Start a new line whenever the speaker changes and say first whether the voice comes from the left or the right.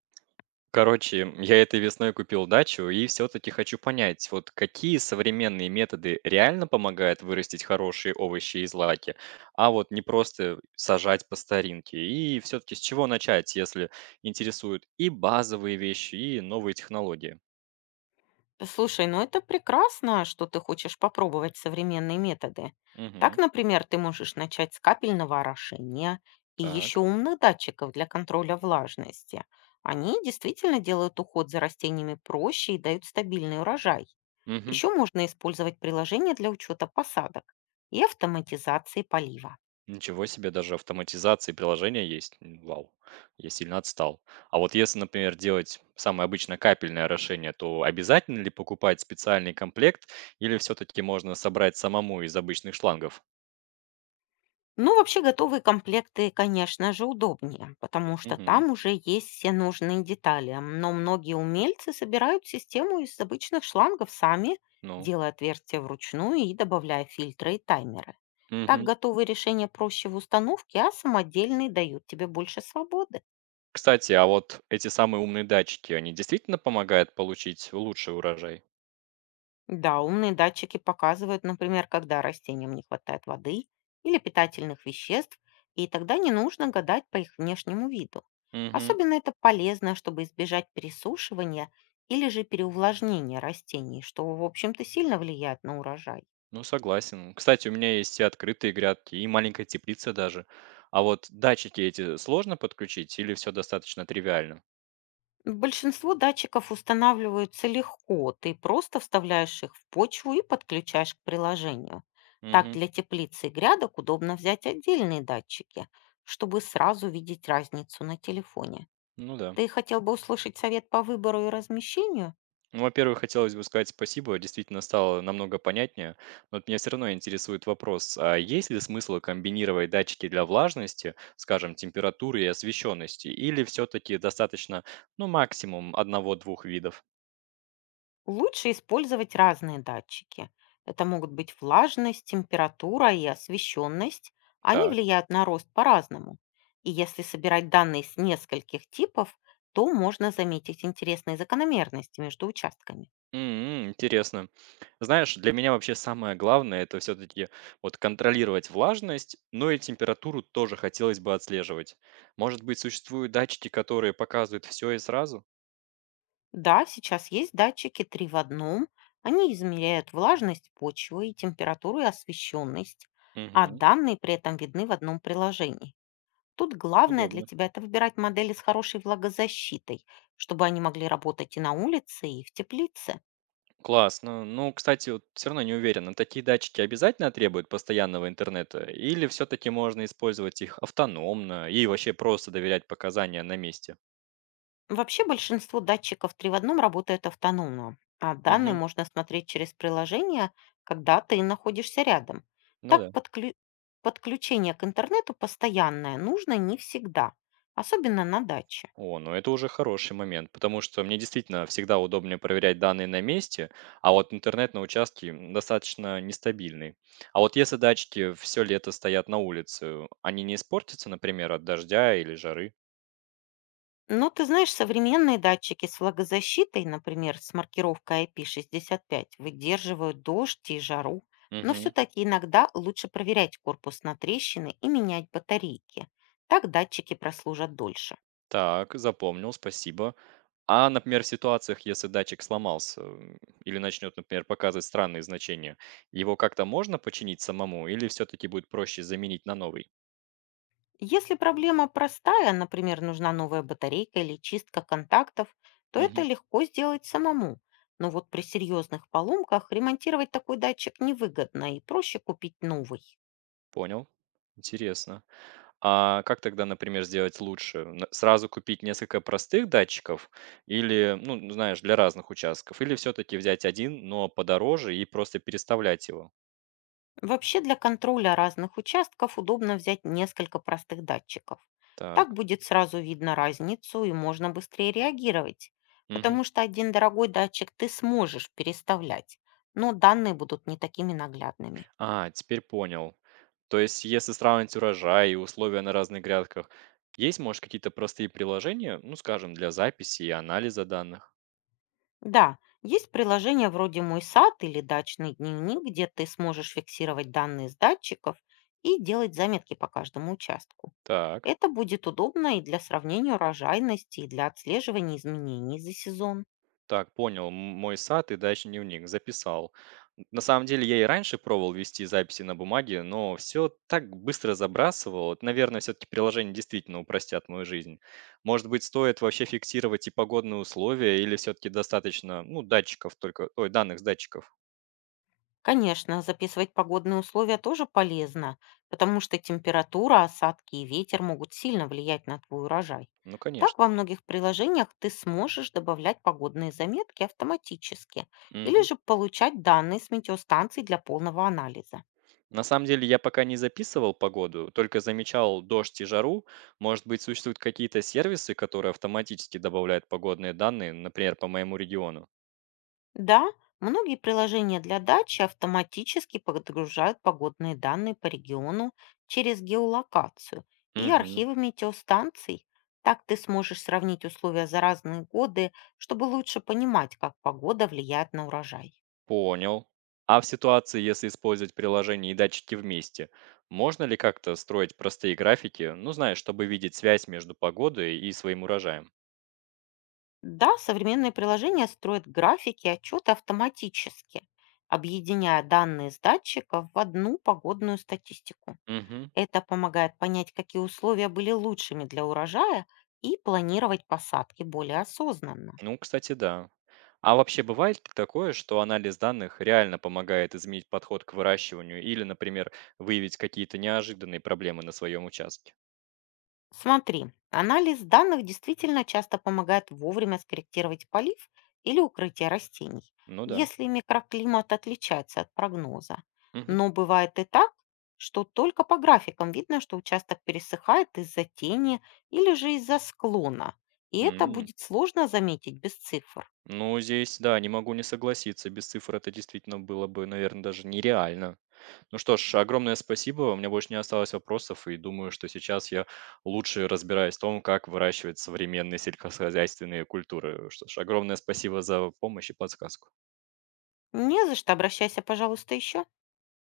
right: Короче, я этой весной купил дачу и все-таки хочу понять, вот какие современные методы реально помогают вырастить хорошие овощи и злаки, а вот не просто сажать по старинке. И все-таки с чего начать, если интересуют и базовые вещи, и новые технологии?
left: Слушай, ну это прекрасно, что ты хочешь попробовать современные методы. Так,
right: Угу,
left: например, ты можешь начать с капельного орошения и
right: так.
left: еще умных датчиков для контроля влажности. Они действительно делают уход за растениями проще и дают стабильный урожай.
right: Мгм.
left: Еще можно использовать приложение для учета посадок и автоматизации полива.
right: Ничего себе, даже автоматизации приложения есть. Вау, я сильно отстал. А вот если, например, делать самое обычное капельное орошение, то обязательно ли покупать специальный комплект или все-таки можно собрать самому из обычных шлангов?
left: Ну, вообще готовые комплекты, конечно же, удобнее, потому что
right: Мгм.
left: там уже есть все нужные детали. Но многие умельцы собирают систему из обычных шлангов сами,
right: Ну.
left: делая отверстия вручную и добавляя фильтры и таймеры. Так
right: Мгм.
left: готовые решения проще в установке, а самодельные дают тебе больше свободы.
right: Кстати, а вот эти самые умные датчики, они действительно помогают получить лучший урожай?
left: Да, умные датчики показывают, например, когда растениям не хватает воды или питательных веществ, и тогда не нужно гадать по их внешнему виду.
right: Угу.
left: Особенно это полезно, чтобы избежать пересушивания или же переувлажнения растений, что, в общем-то, сильно влияет на урожай.
right: Ну, согласен. Кстати, у меня есть и открытые грядки, и маленькая теплица даже. А вот датчики эти сложно подключить или все достаточно тривиально?
left: Большинство датчиков устанавливаются легко. Ты просто вставляешь их в почву и подключаешь к приложению. Так
right: Мгм.
left: для теплицы и грядок удобно взять отдельные датчики, чтобы сразу видеть разницу на телефоне.
right: Ну да.
left: Ты хотел бы услышать совет по выбору и размещению?
right: Ну, во-первых, хотелось бы сказать спасибо, действительно стало намного понятнее. Но вот меня все равно интересует вопрос, а есть ли смысл комбинировать датчики для влажности, скажем, температуры и освещенности, или все-таки достаточно, ну, максимум одного-двух видов?
left: Лучше использовать разные датчики. Это могут быть влажность, температура и освещенность. Они
right: Так.
left: влияют на рост по-разному. И если собирать данные с нескольких типов, то можно заметить интересные закономерности между участками.
right: Интересно. Знаешь, для меня вообще самое главное это все-таки вот контролировать влажность, но и температуру тоже хотелось бы отслеживать. Может быть, существуют датчики, которые показывают все и сразу?
left: Да, сейчас есть датчики три в одном. Они измеряют влажность почвы и температуру и освещенность, а
right: Угу.
left: данные при этом видны в одном приложении. Тут главное для
right: Удобно.
left: тебя– это выбирать модели с хорошей влагозащитой, чтобы они могли работать и на улице, и в теплице.
right: Классно. Ну, кстати, вот все равно не уверен, а такие датчики обязательно требуют постоянного интернета или все-таки можно использовать их автономно и вообще просто доверять показания на месте?
left: Вообще большинство датчиков 3 в одном работают автономно, а данные
right: Мгм.
left: можно смотреть через приложение, когда ты находишься рядом.
right: Ну
left: Так
right: да.
left: подключение к интернету постоянное нужно не всегда, особенно на даче.
right: О, ну это уже хороший момент, потому что мне действительно всегда удобнее проверять данные на месте, а вот интернет на участке достаточно нестабильный. А вот если датчики все лето стоят на улице, они не испортятся, например, от дождя или жары?
left: Ну, ты знаешь, современные датчики с влагозащитой, например, с маркировкой IP65, выдерживают дождь и жару, но
right: Угу.
left: все-таки иногда лучше проверять корпус на трещины и менять батарейки. Так датчики прослужат дольше.
right: Так, запомнил, спасибо. А, например, в ситуациях, если датчик сломался, или начнет, например, показывать странные значения, его как-то можно починить самому или все-таки будет проще заменить на новый?
left: Если проблема простая, например, нужна новая батарейка или чистка контактов, то это
right: Мгм.
left: легко сделать самому. Но вот при серьезных поломках ремонтировать такой датчик невыгодно и проще купить новый.
right: Понял. Интересно. А как тогда, например, сделать лучше? Сразу купить несколько простых датчиков или, ну, знаешь, для разных участков? Или все-таки взять один, но подороже и просто переставлять его?
left: Вообще для контроля разных участков удобно взять несколько простых датчиков. Так
right: Так.
left: будет сразу видно разницу и можно быстрее реагировать,
right: Мгм.
left: потому что один дорогой датчик ты сможешь переставлять, но данные будут не такими наглядными.
right: А, теперь понял. То есть, если сравнить урожай и условия на разных грядках, есть, может, какие-то простые приложения, ну, скажем, для записи и анализа данных?
left: Да, есть приложения вроде «Мой сад» или «Дачный дневник», где ты сможешь фиксировать данные с датчиков и делать заметки по каждому участку.
right: Так,
left: Это будет удобно и для сравнения урожайности, и для отслеживания изменений за сезон.
right: так, понял. Мой сад и дачный дневник записал. На самом деле, я и раньше пробовал вести записи на бумаге, но все так быстро забрасывал. Вот, наверное, все-таки приложения действительно упростят мою жизнь. Может быть, стоит вообще фиксировать и погодные условия, или все-таки достаточно, ну, датчиков только, ой, данных с датчиков?
left: Конечно, записывать погодные условия тоже полезно, потому что температура, осадки и ветер могут сильно влиять на твой урожай.
right: Ну,
left: Так
right: конечно.
left: во многих приложениях ты сможешь добавлять погодные заметки автоматически или
right: Мгм.
left: же получать данные с метеостанций для полного анализа.
right: На самом деле я пока не записывал погоду, только замечал дождь и жару. Может быть, существуют какие-то сервисы, которые автоматически добавляют погодные данные, например, по моему региону?
left: Да, многие приложения для дачи автоматически подгружают погодные данные по региону через геолокацию и
right: Мгм.
left: архивы метеостанций. Так ты сможешь сравнить условия за разные годы, чтобы лучше понимать, как погода влияет на урожай.
right: Понял. А в ситуации, если использовать приложение и датчики вместе, можно ли как-то строить простые графики, ну, знаешь, чтобы видеть связь между погодой и своим урожаем?
left: Да, современные приложения строят графики и отчеты автоматически, объединяя данные с датчиков в одну погодную статистику.
right: Мгм.
left: Это помогает понять, какие условия были лучшими для урожая и планировать посадки более осознанно.
right: Ну, кстати, да. А вообще бывает ли такое, что анализ данных реально помогает изменить подход к выращиванию или, например, выявить какие-то неожиданные проблемы на своем участке?
left: Смотри, анализ данных действительно часто помогает вовремя скорректировать полив или укрытие растений,
right: Ну да.
left: если микроклимат отличается от прогноза.
right: Мгм.
left: Но бывает и так, что только по графикам видно, что участок пересыхает из-за тени или же из-за склона. И это
right: М.
left: будет сложно заметить без цифр.
right: Ну, здесь, да, не могу не согласиться. Без цифр это действительно было бы, наверное, даже нереально. Ну что ж, огромное спасибо. У меня больше не осталось вопросов, и думаю, что сейчас я лучше разбираюсь в том, как выращивать современные сельскохозяйственные культуры. Что ж, огромное спасибо за помощь и подсказку.
left: Не за что, обращайся, пожалуйста, еще.